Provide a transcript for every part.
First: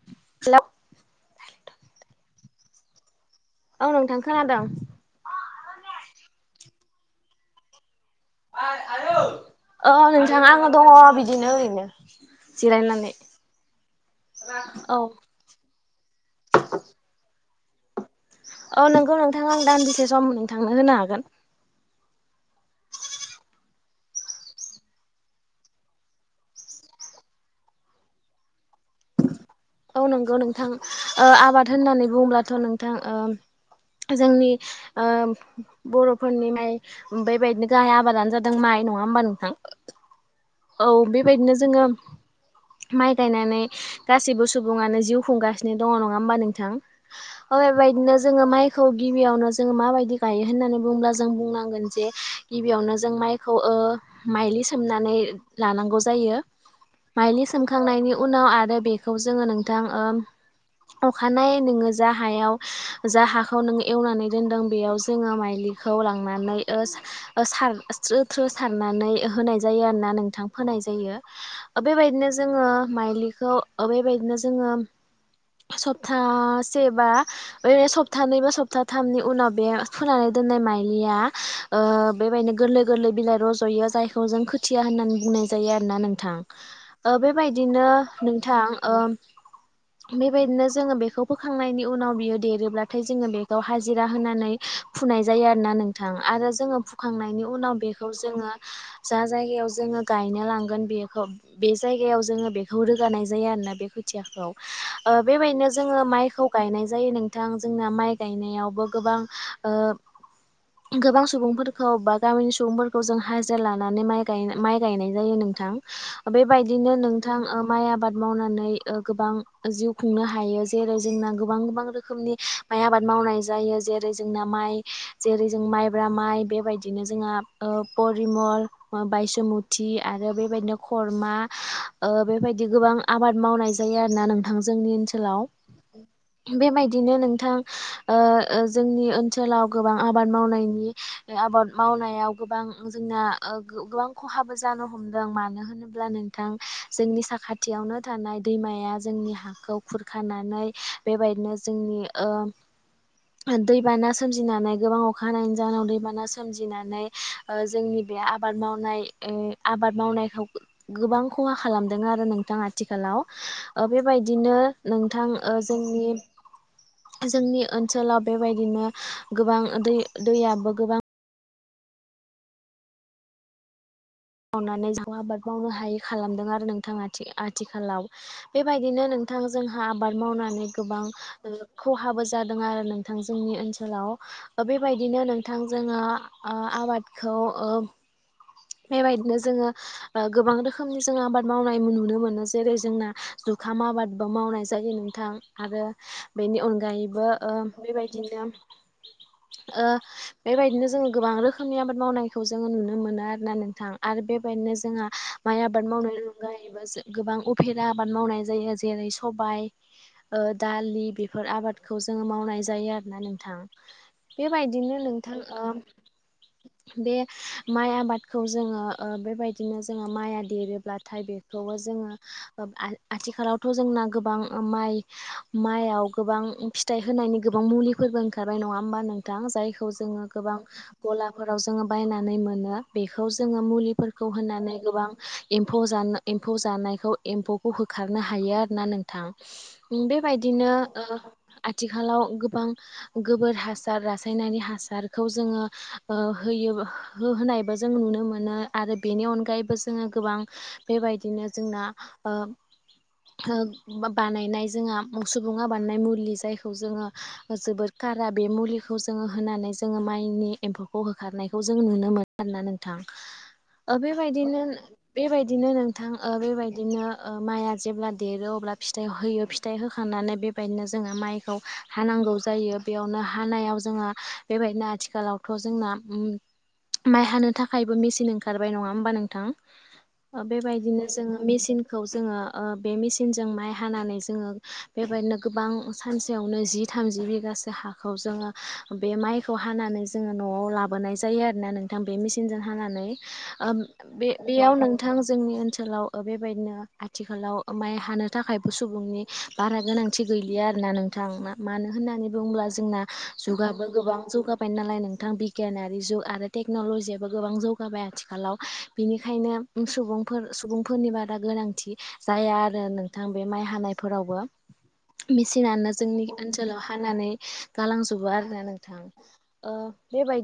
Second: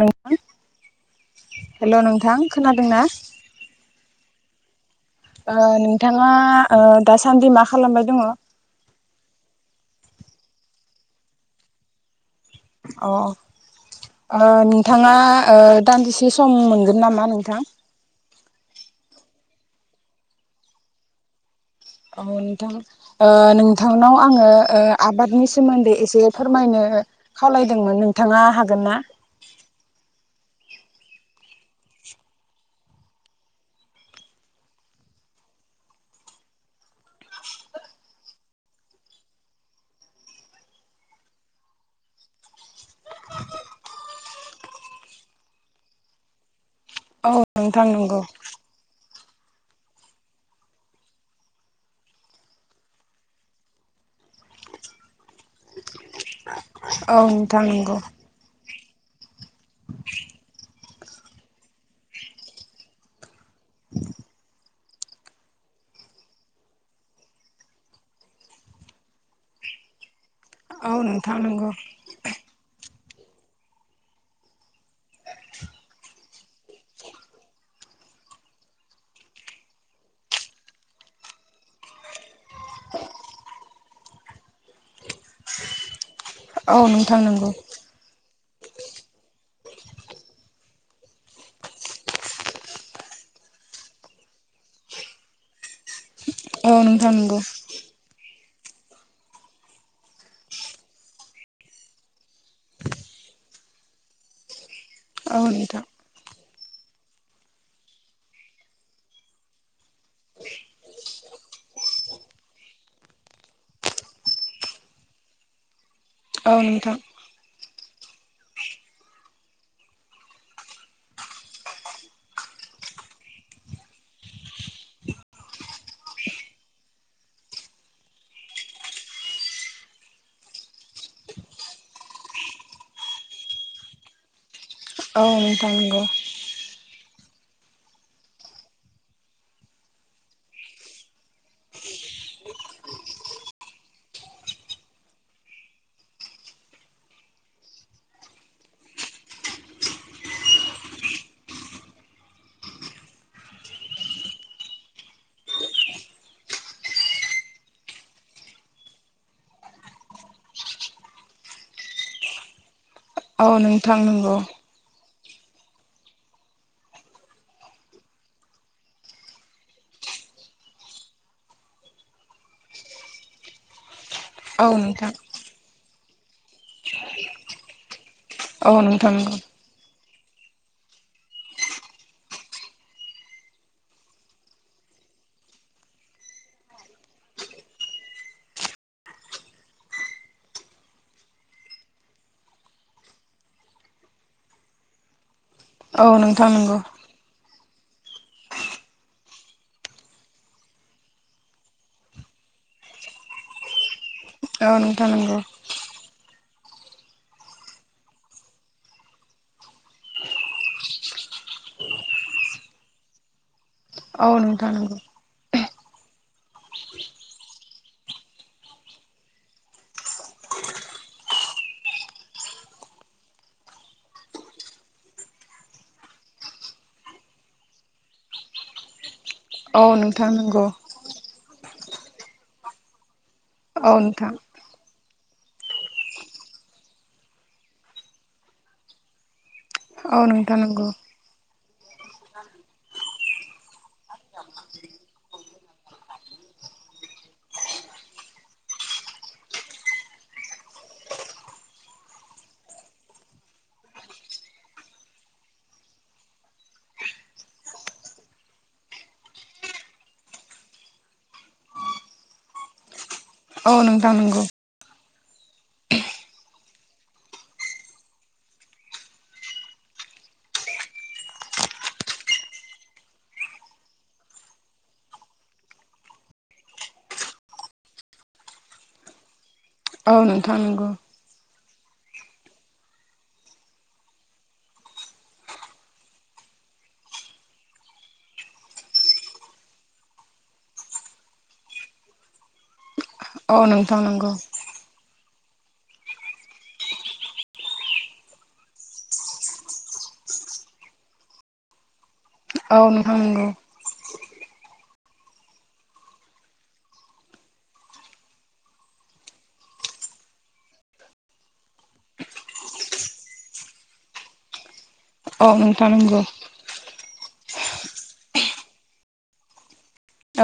नोंथां hello hello नोंथां खोनादों ना? औ नोंथां खोनादों। ओ नोंथाङा ओ दासान्दि मा खालामबाय दङ? औ नोंथां आङो दङ बिदिनो ओरैनो। अ जिरायनानै अ ओ औ नोंथाङा ओ दान्दिसे सम मोनगोन नामा नोंथां? औ नोंगौ नोंथां आं दानदिसे सम नोंथांनो होनो हागोन। औ नोंथां ओ नोंथांनाव आङो ओ आबादनि सोमोन्दै एसे फोरमायनो नो खावलायदोंमोन नोंथाङा हागोन ना? औ नंगौ नोंथां ओ आबाद होननानै बुंङोलाथ' नोंथां ओ जोंनि ओ बर'फोरनि माइ बेबायदिनो गाहाय आबादानो जादों माइ। नङा होमबा नोंथां? औ बेबायदिनो जोङो माइ गायनानै गासैबो सुबुङानो जिउ खुंगासिनो दङ नङा होमबा नोंथां। औ ओ नोंथां बेबायदिनो नंगौ जोङो माइखौ गि गिबियावनो जोंङो माबायदि गायो होननानै बुंङोब्ला जों बुंनांगोन जे गिबियावनो जों माइखौ ओ माइलि सोमनानै लानांगौ जायो औ माइलि नोंथां नंगौ सोमखांनायनि उनाव आरो बेखौ नोंथां ओ अखानायै नोङो जा हायाव जा हाखौ खौ नों एवनानै दोनदों बेयावसो जोङो माइलिखौ लांनानै ओ स्रो थ्रो सारनानै होनाय जायो आरोना नोंथां। होनाय औ नोंथां नंगौ जायो बेबायदिनो जोङो माइलिखौ बेबायदिनो जोङो सप्तासे बा ओरै सप्ताानैै बा सप्ता थामनि उनाव बे फुनानै दोननाय माइलिया ओ बेबायदिनो गोरलै गोरलै बिलाइ रज'यो जायखौ जों खोथिया होननानै बुंनाय जायो आरोना नों औ नोंथां नंगौ बेबायदिनो नोंथांओ। [inaudible] बेबायदिनो जोङो बेखौ फोखांनायनि उनाव बियो देरोब्लाथाय जोङो बेखौ हाजिरा होनानै फुनाय जायो आरो ना नोंथां आरो औ जोङो नोंथां नंगौ फुखांनायनि उनाव बेखौ जोङो जा जायगायाव जोङो गायनो लांगोन बेखौ बे जायगायाव जोङो बेखौ रोगानाय जायो आरोना बेखौ खोथियाखौ ओ औ बेबायदिनो नोंथां जोङो माइखौ गायनाय जायो नोंथां जोंना माइ गायनायावबो गोबां ओ गोबां सुबुंफोरखौ बा गामिनि सुबुंफोरखौ जों हाजिरा लानानै माइ गाय माइ गायनाय जायो नोंथां। बेबायदिनो नोंथां माइ आबाद मावनानै ओ गोबां जिउ खुंनो हायो जेरै जोंना गोबां गोबां रोखोमनि माइ आबाद मावनाय जायो। जेरै जोंना माइ जेरै जों माइब्रा माइ बेबायदिनो जोंहा परिमल बायसुमुथि आरो बेबायदिनो खरमा ओ बेबायदि गोबां आबाद मावनाय ज जायो आरो ना नोंथां जोंनि औ ओनसोलाव नोंथां नंगौ बेबायदि बिदिनो नोंथां ओ ओ जोंनि ओनसोलाव गोबां आबाद मावनायनि आबाद माव- मावनायाव गोबां जोंना ओ गोबां खहाबो जानो हमदों। मानो होनोब्ला नोंथां जोंनि साखाथियावनो थानाय दैमाया जोंनि हाखौ खुरखानानै बेबायदिनो जोंनि ओ दैबाना सोमजिनानै गोबां अखा हानायनि जाहोनाव दैबाना सोमजिनानै ओ जोंनि बे आबाद मावनाय ओ आबाद मावनायखौ गोबां खहा खालामदों आरो नोंथां आथिखालाव। औ ओ नोंथां नंगौ बेबायदिनो नोंथां ओ जोंनि जोंनि ओनसोलाव बेबायदिनो गोबां दै-दैयाबो गोबां औ मावनानै ज' नोंथां आबाद मावनो हायै खालामदों आरो नोंथां आथि आथिखालाव। औ बेबायदिनो नंगौ नोंथां जोंहा आबाद मावनानै गोबां खहाबो जादों आरो नोंथां जोंनि ओनसोलाव। ओ बेबायदि- दिनो नोंथां जोङो ओ आबादखौ ओ बेबायदिनो जोङो ओ गोबां रोखोमनि जोङो आबाद मावनाय नुनो मोनो। जेरै जोंना जु- खाम आबादबो मावनाय जायो नोंथां। आरो औ नोंथां बेनि नंगौ अनगायैबो ओ बेबायदिनो ओ बेबायदिनो जोङो गोबां रोखोमनि आबाद मावनायखौ जोङो नुनो मोनो आरो। ना नोंथां आरो औ बेबायदिनो जोंहा नोंथां नंगौ माइ आबाद मावनो गोबां उफेरा आबाद मावनाय जायो। जेरै सबाय ओ दालि बेफोर आबादखौ जोङो मावनाय जायो आरो ना नोंथां। औ नोंथां नंगौ बेबायदिनो नोंथां ओ बे माइ आबाद खौ जोङो ओ बेबायदिनो जोङो माइआ देरोब्लाथाय बेखौबो जोङो ओ आ-आथि- आथिखालावथ' जोंना गोबां माइ माइयाव गोबां फिथाइ होनायनि गोबां मुलिफोरबो ओंखारबाय नङा होमबा नोंथां औ जायखौ जोङो नोंथां गोबां नंगौ गलाफोराव जोङो बायनानै मोनो। बेखौ जोङो औ मुलिफोरखौ नोंथां होनानै गोबां एम्फौ जा एम्फौ जानायखौ एम्फौखौ होखारनो हायो आरोना नोंथां। उम औ नोंथां बेबायदिनो नंगौ ओ आथिखालाव गोबां गोबोर हासार रासायनारि हासारखौ जोङो ओ होयो। हो होनाय जों नुनो मोनो आरो बेनि अनगायैबो जोङो गोबां बेबायदिनो जोंना ओ बानायनाय जोंहा सुबुङा बानायनाय मुलि जायखौ जोङो जोबोद कारा बे मुलिखौ जोङो होनानै जोङो माइनि एम्फौखौ होखारनायखौ जों नुनो मोनो। आरोना नोंथां। बेबायदिनो बेबायदिनो नोंथां ओ बेबायदिनो ओ माइआ जेब्ला देरो अब्ला फिथाइ होयो फिथाइ होखां- नानै बेबायदिनो जोङो माइखौ हानांगौ जायो बेयावनो हानायाव जोङो बेबायदिनो आ- आथिखालावथ' जोंना माइ हानो थाखायबो मेसिन ओंखारबाय नङा होमबा नोंथां? औ नोंथां नंगौ औ नोंथां नंगौ बेबायदिनो जोङो मेचिन- खौ जोङो ओ बे मेसिनजों माइ हानानै जोङो बेबायदिनो गोबां सानसेयावनो जि- थामजि बिगासो हाखौ जोङो बे माइखौ हानानै जोङो न'आव लाबोनाय जायो आरो नोंथां बे मेचिनजों हानानै औ ओ नोंथां बे नंगौ बेयाव नों नोंथां जोंनि ओनसोलाव बेबायदिनो आथिखालाव माइ हानो थाखायबो सुबुंनि बारा गोनां- गोनांथि गैलिया आरोना नोंथां। मानो होननानै बुं- बुंब्ला जोंना जुगाबो गोबां जौगाबाय नालाय नोंथां बिगियानारि जुग आरो टेक्न'ल'जियाबो गोबां जौगाबाय आथिखालाव बिनिखायनो सुबुंफोर सुबुंफोरनि बारा गो- नांथि जाया आरो नोंथां बे माइ हानायफोरावबो। औ नोंथां मेसिनानो नंगौ जोंनि ओनसोलाव हानानै गालांजोबो आरोना नोंथां। ओ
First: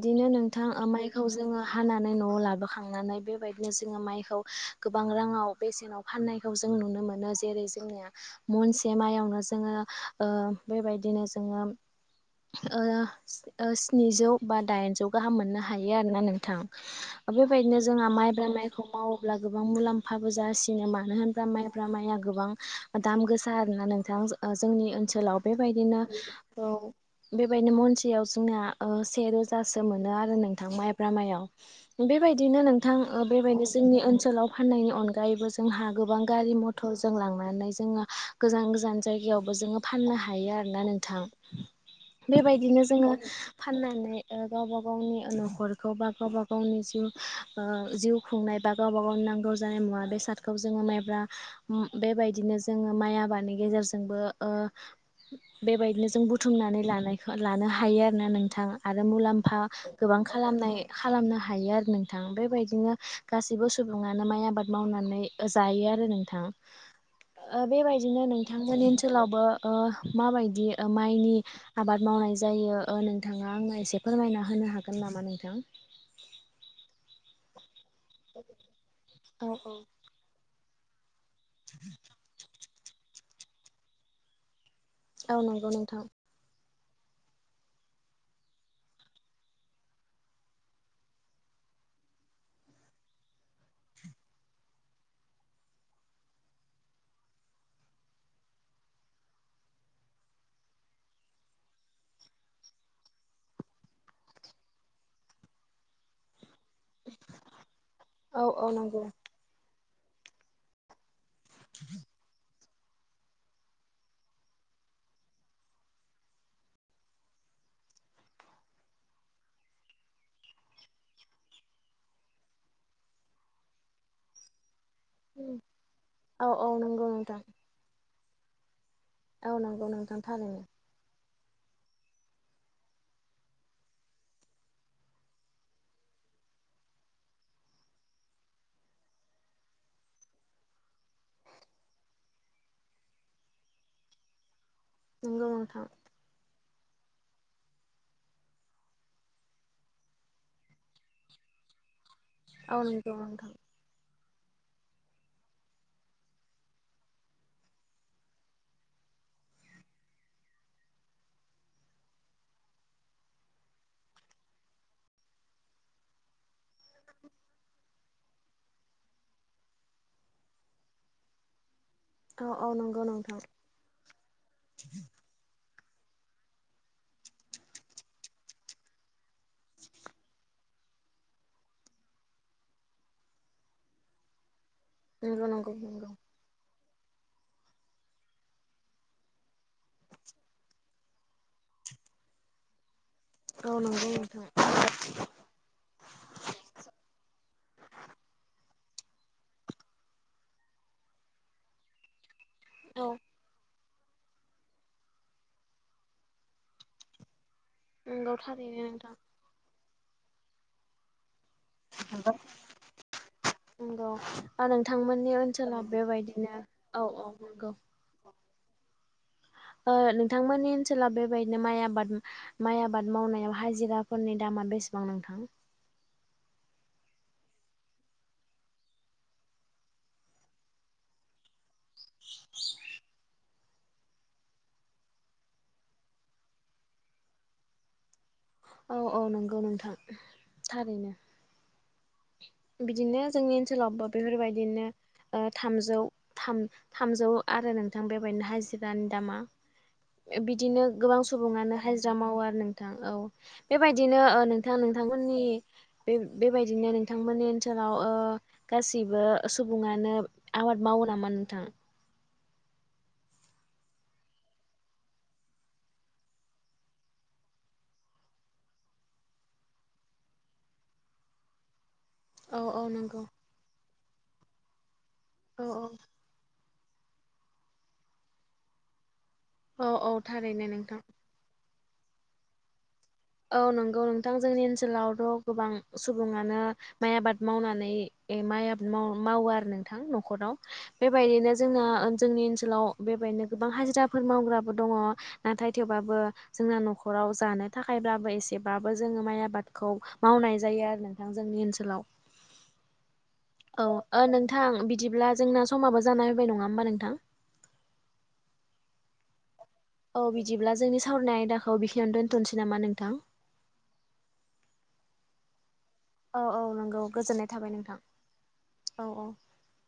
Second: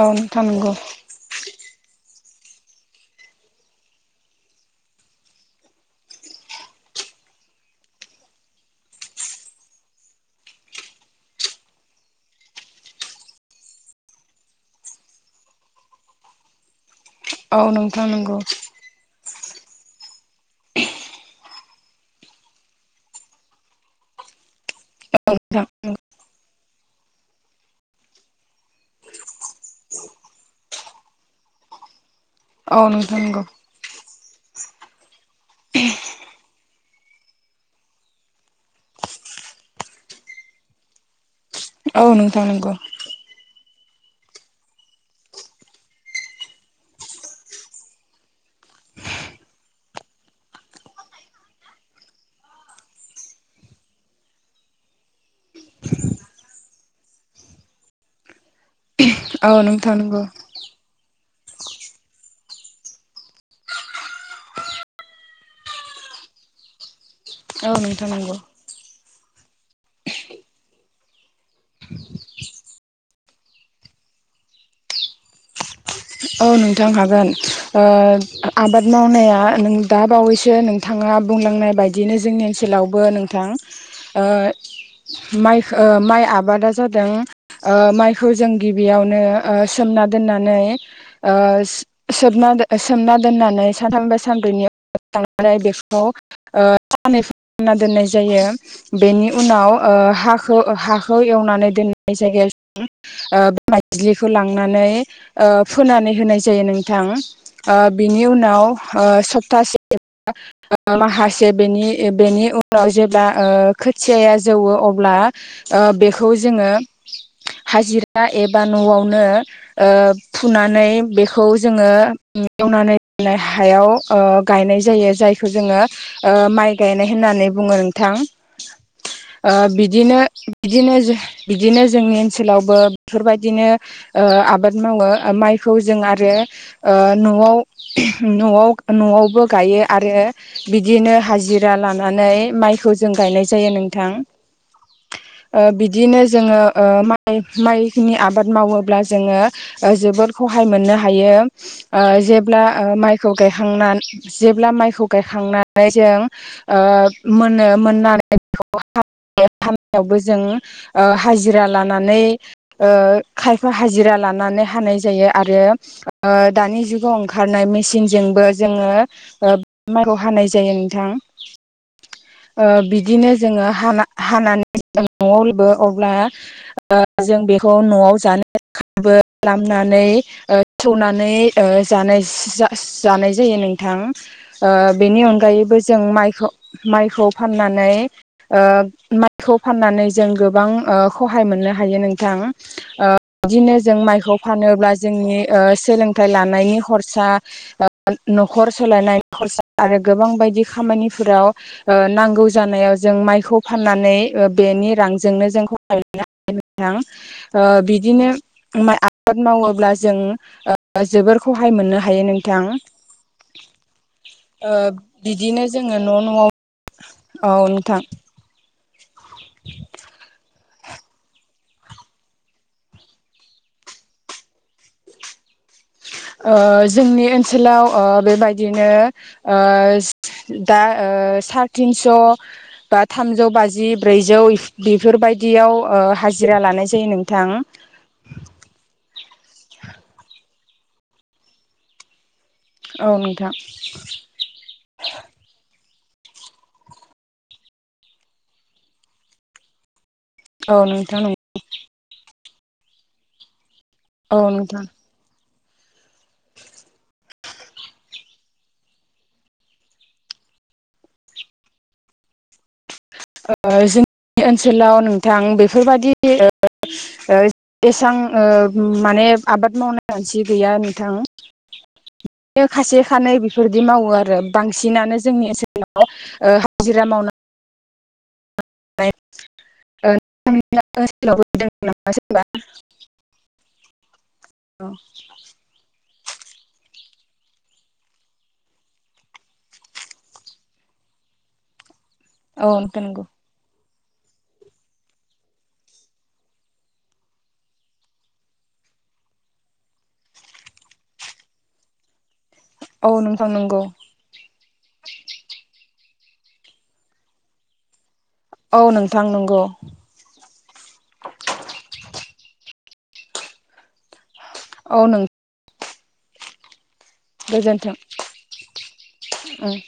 औ नोंथां नंगौ जोङो हानानै न'आव लाबोखांनानै बेबायदिनो जोङो माइखौ गोबां राङाव बेसेनाव फाननायखौ जों नुनो मोनो। जेरै जोंनिया महनसे मायावनो जोङो ओ बेबायदि [unintelligible] ओ स्निजौ बा दाइनजौ गाहाम मोननो हा- हायो आरोना नोंथां। औ बेबायदिनो नोंथां जोंहा नंगौ माइब्रा माइखौ माव- अब्ला गोबां मुलाम्फाबो जासिनो मानो होना माइब्रा माइआ गोबां दाम गोसा आरोना नोंथां। ओ [unintelligible] जोंनि ओनसोलाव बेबायदिनो औ बेबायदिनो महनसेयाव जोंना ओ, से रोजासो मोनो आरो नों थां माइब्रा मायाव। बेबायदिनो औ नोंथां नंगौ बेबायदिनो जोंनि ओनसोलाव फाननायनि अनगा जायबो जोंहा गोबां गारि मथ ट'जों लांनानै जोङो गोजान गोजान जायगायावबो जोङो फाननो हायो आरोना नोंथां। नोंथां औ नोंथां नंगौ बेबायदिनो जोङो फाननानै ओ, गावबा गावनि न' खरखौ बा गावबा गावनि जिउ, ओ जिउ खुंनाय बा गावबा गावनि नांगौ जानाय मुवा बेसादखौ जोङो माइब्रा म बेबायदिनो जोङो माइ आबादनि गेजेरजोंबो ओ बेबायदिनो जों बुथुमनानै लानायखौ लानो हायो आरोना नोंथां। आरो औ नोंथां नंगौ औ मुलाम्फा नोंथां गोबां नंगौ खालामनाय खालामनो हा हायो आरो नोंथां। बेबायदिनो गासैबो सुबुङानो माइ आबाद मावनानै ओ जायो आरो नोंथां। [inaudible] ओ नोंथां बेबायदिनो नंगौ नोंथांमोननि ओनसोलाव बो ओ माबायदि ओ माइनि आबाद मावनाय जायो ओ नोंथाङा आंनो एसे फोरमायना होनो हागोन नामा नोंथां? औ नोंथां हागोन। ओ, आबाद मावनाया औ औ नों दा बावैसो नों थाङा बुंलांनाय बायदियनो जोंनि ओनसोलावबो नोंथां, ओ औ माख नंगौ ओ नोंथां माइ आबादा जादों। ओ माइखौ जों गिबियावनो ओ, सोमना दोननानै ओस सोबना सोमना दोननानै साथाम एबा सानब्रैनि [unintelligible] बेखौ ओ साननै फोरनना दोननाय जायो। बेनि उनाव ओ ओ हाखो हाखौ एवनानै दोननाय जायगायाव जों ओ मायज्लिखौ लांनानै, नै ओ फोनानै होनाय जायो नोंथां। ओ बिनि औ उनाव औ नंगौ ओ सबथास [unintelligible] माखासे बिनि ओ बिनि उन नाव जेब्ला ओ खोथियाया जौवो अब्ला ओ बेखौ जोङो हाजिरा एबा न'आवनो ओ फुनानै बेखौ जोङो एवनानै हायाव ओ गायनाय जायो। जायखौ जोङो ओ औ औ माइ नंगौ गायनाय नोंथां होननानै बुङो नोंथां। ओ औ नंगौ बिदिनो नोंथां थारैनो बिदिनो जो बिदिनो जोंनि ओनसोलावबो बेफोरबायदिनो ओ आबाद मावो। आ माइखौ जों आरो ओ न'आव न'आव न'आवबो गायो। आरो ओ बिदिनो हाजिरा लानानै, माइखौ जों गायनाय जायो नोंथां। नंगौ ओ नोंथां बिदिनो जोङो ओ माइ माइनि आबाद मावोब्ला जोङो। ओ जोबोद गहाय मोननो हायो। ओ जेब्ला औ ओ नंगौ माइखौ नोंथां गायखांना जेब्ला माइखौ गायखांनानै जों ओ मोनो मोननानै बेखौ हा यो हानायावबो जों ओ हाजिरा लानानै ओ खायफा हाजिरा लानानै हानाय जायो। आरो ओ दानि जुगाव ओंखारनाय मेसिनजोंबो जोङो ओ माइखौ हानाय जायो नोंथां। औ ओ औ नंगौ बिदिनो नोंथां जोङो हा हानानै [unintelligible] अब्ला ओ जों बेखौ न'आव जानो [unintelligible] बो खालामनानै ओ सौनानै ओ जानाय जा-जानाय जायो नोंथां। ओ बेनि नंगौ नंगौ अनगायैबो जों नंगौ माइखौ माइखौ फाननानै ओ माइखौ फाननानै जों गोबां ओ खहाय मोनो नोहायो नोंथां ओ बिदिनो औ जों नंगौ माय खौ नोंथां फानोब्ला जोंनि ओ सोलोंथाइ लानायनि हरसा, ओ न'खर सोलायनाय खरसा आरो गोबां बायदि खामानिफोराव ओ, नांगौ जानायाव औ जों माइखौ फाननानै ओ बेनि रांजोंनो खहाय मोननो हायो नोथां। ओ बिदिनो, नंगौ थारैनो माय [inaudible] नोंथां 'मावोब्ला जों ओ जोबोर सहाय मोननो हायो नोंथां'। ओ नोंथांमोननि बिदिनो ओनसोलाव जोङो न' न'आव बेबायदिनो औ औ नंगौ। [inaudible] ओ, नोंथांमोननि ओनसोलाव बेबायदिनो माइ आबाद, माइ आबाद मावनायाव हाजिरा फोरनि दामा बेसेबां नोंथां? -ओ जोंनि ओनसोलाव, ओ बेबायदिनो, ओ- दा, ओ सार थिनस' बा, थामजौ बाजि, ब्रैजौ बेफोरबायदि। बायदि हाजिरा लानाय जायो नोंथां। औ औ नंगौ नोंथां, थारैनो। औ 'बिदिनो नोंथां जोंनि ओनसोलावबो बेफोरबायदिनो, ओ थामजौ' थाम थामजौ आरो नोंथां बेबायदिनो हाजिरानि दामा। औ बिदिनो गोबां नोंथां सुबुङानो हाजिरा मावो आरो नोंथां, औ। -बेबायदिनो ओ नोंथां नोंथांमोननि बे बेबायदिनो नोंथांमोननि ओनसोलाव, ओ गासैबो सुबुङानो आबाद मावो नामा नोंथां? [inaudible] जों -ओनसोलाव नोंथां बेफोरबायदि [inaudible] एसबां ओ माने- [inaudible] आबाद मावनाय मानसि गैया नोंथां' औ बिनो औ खासे नंगौ खानै बेफोरदि मावो आरो बांसिनानो जोंनि औ औ ओनसोलाव हाजिरा मावनो [unintelligible] औ औ थारैनो नोंथां। ओनसोलावबो [unintelligible] औ नंगौ नोंथां जोंनि ओनसोलावथ' गोबां सुबुङानो म आब माव म आब माव नोंथां न'बायनो जों जोंनि औ नोंथां ओनोलाव नंगौ बेनो गोबां हाजिरा फोर मावग्राबो दङ नाथाय थेवबाबो जोंना न'खराव जानो थाखाय थाखायब्लाबो एसेबाबो जोङो माइ आबादखौ मावनाय जायो आरो नोंथां जोंनि ओनसोलाव औ नोंथां नंगौ औ नोंथां बिदिब्ला जोंना समाबो जाना होबाय नङा होमबा नोंथां? औ नोंथां नंगौ। औ बिदिब्ला जोंनि सावरायनाय आयदाखौ बेखिनियावनो दोनथ'नोसै नामा नोंथां? औ नों औ औ नंगौ गोजोननाय थाबाय गोजोन्थों नोंथां औ औ। उम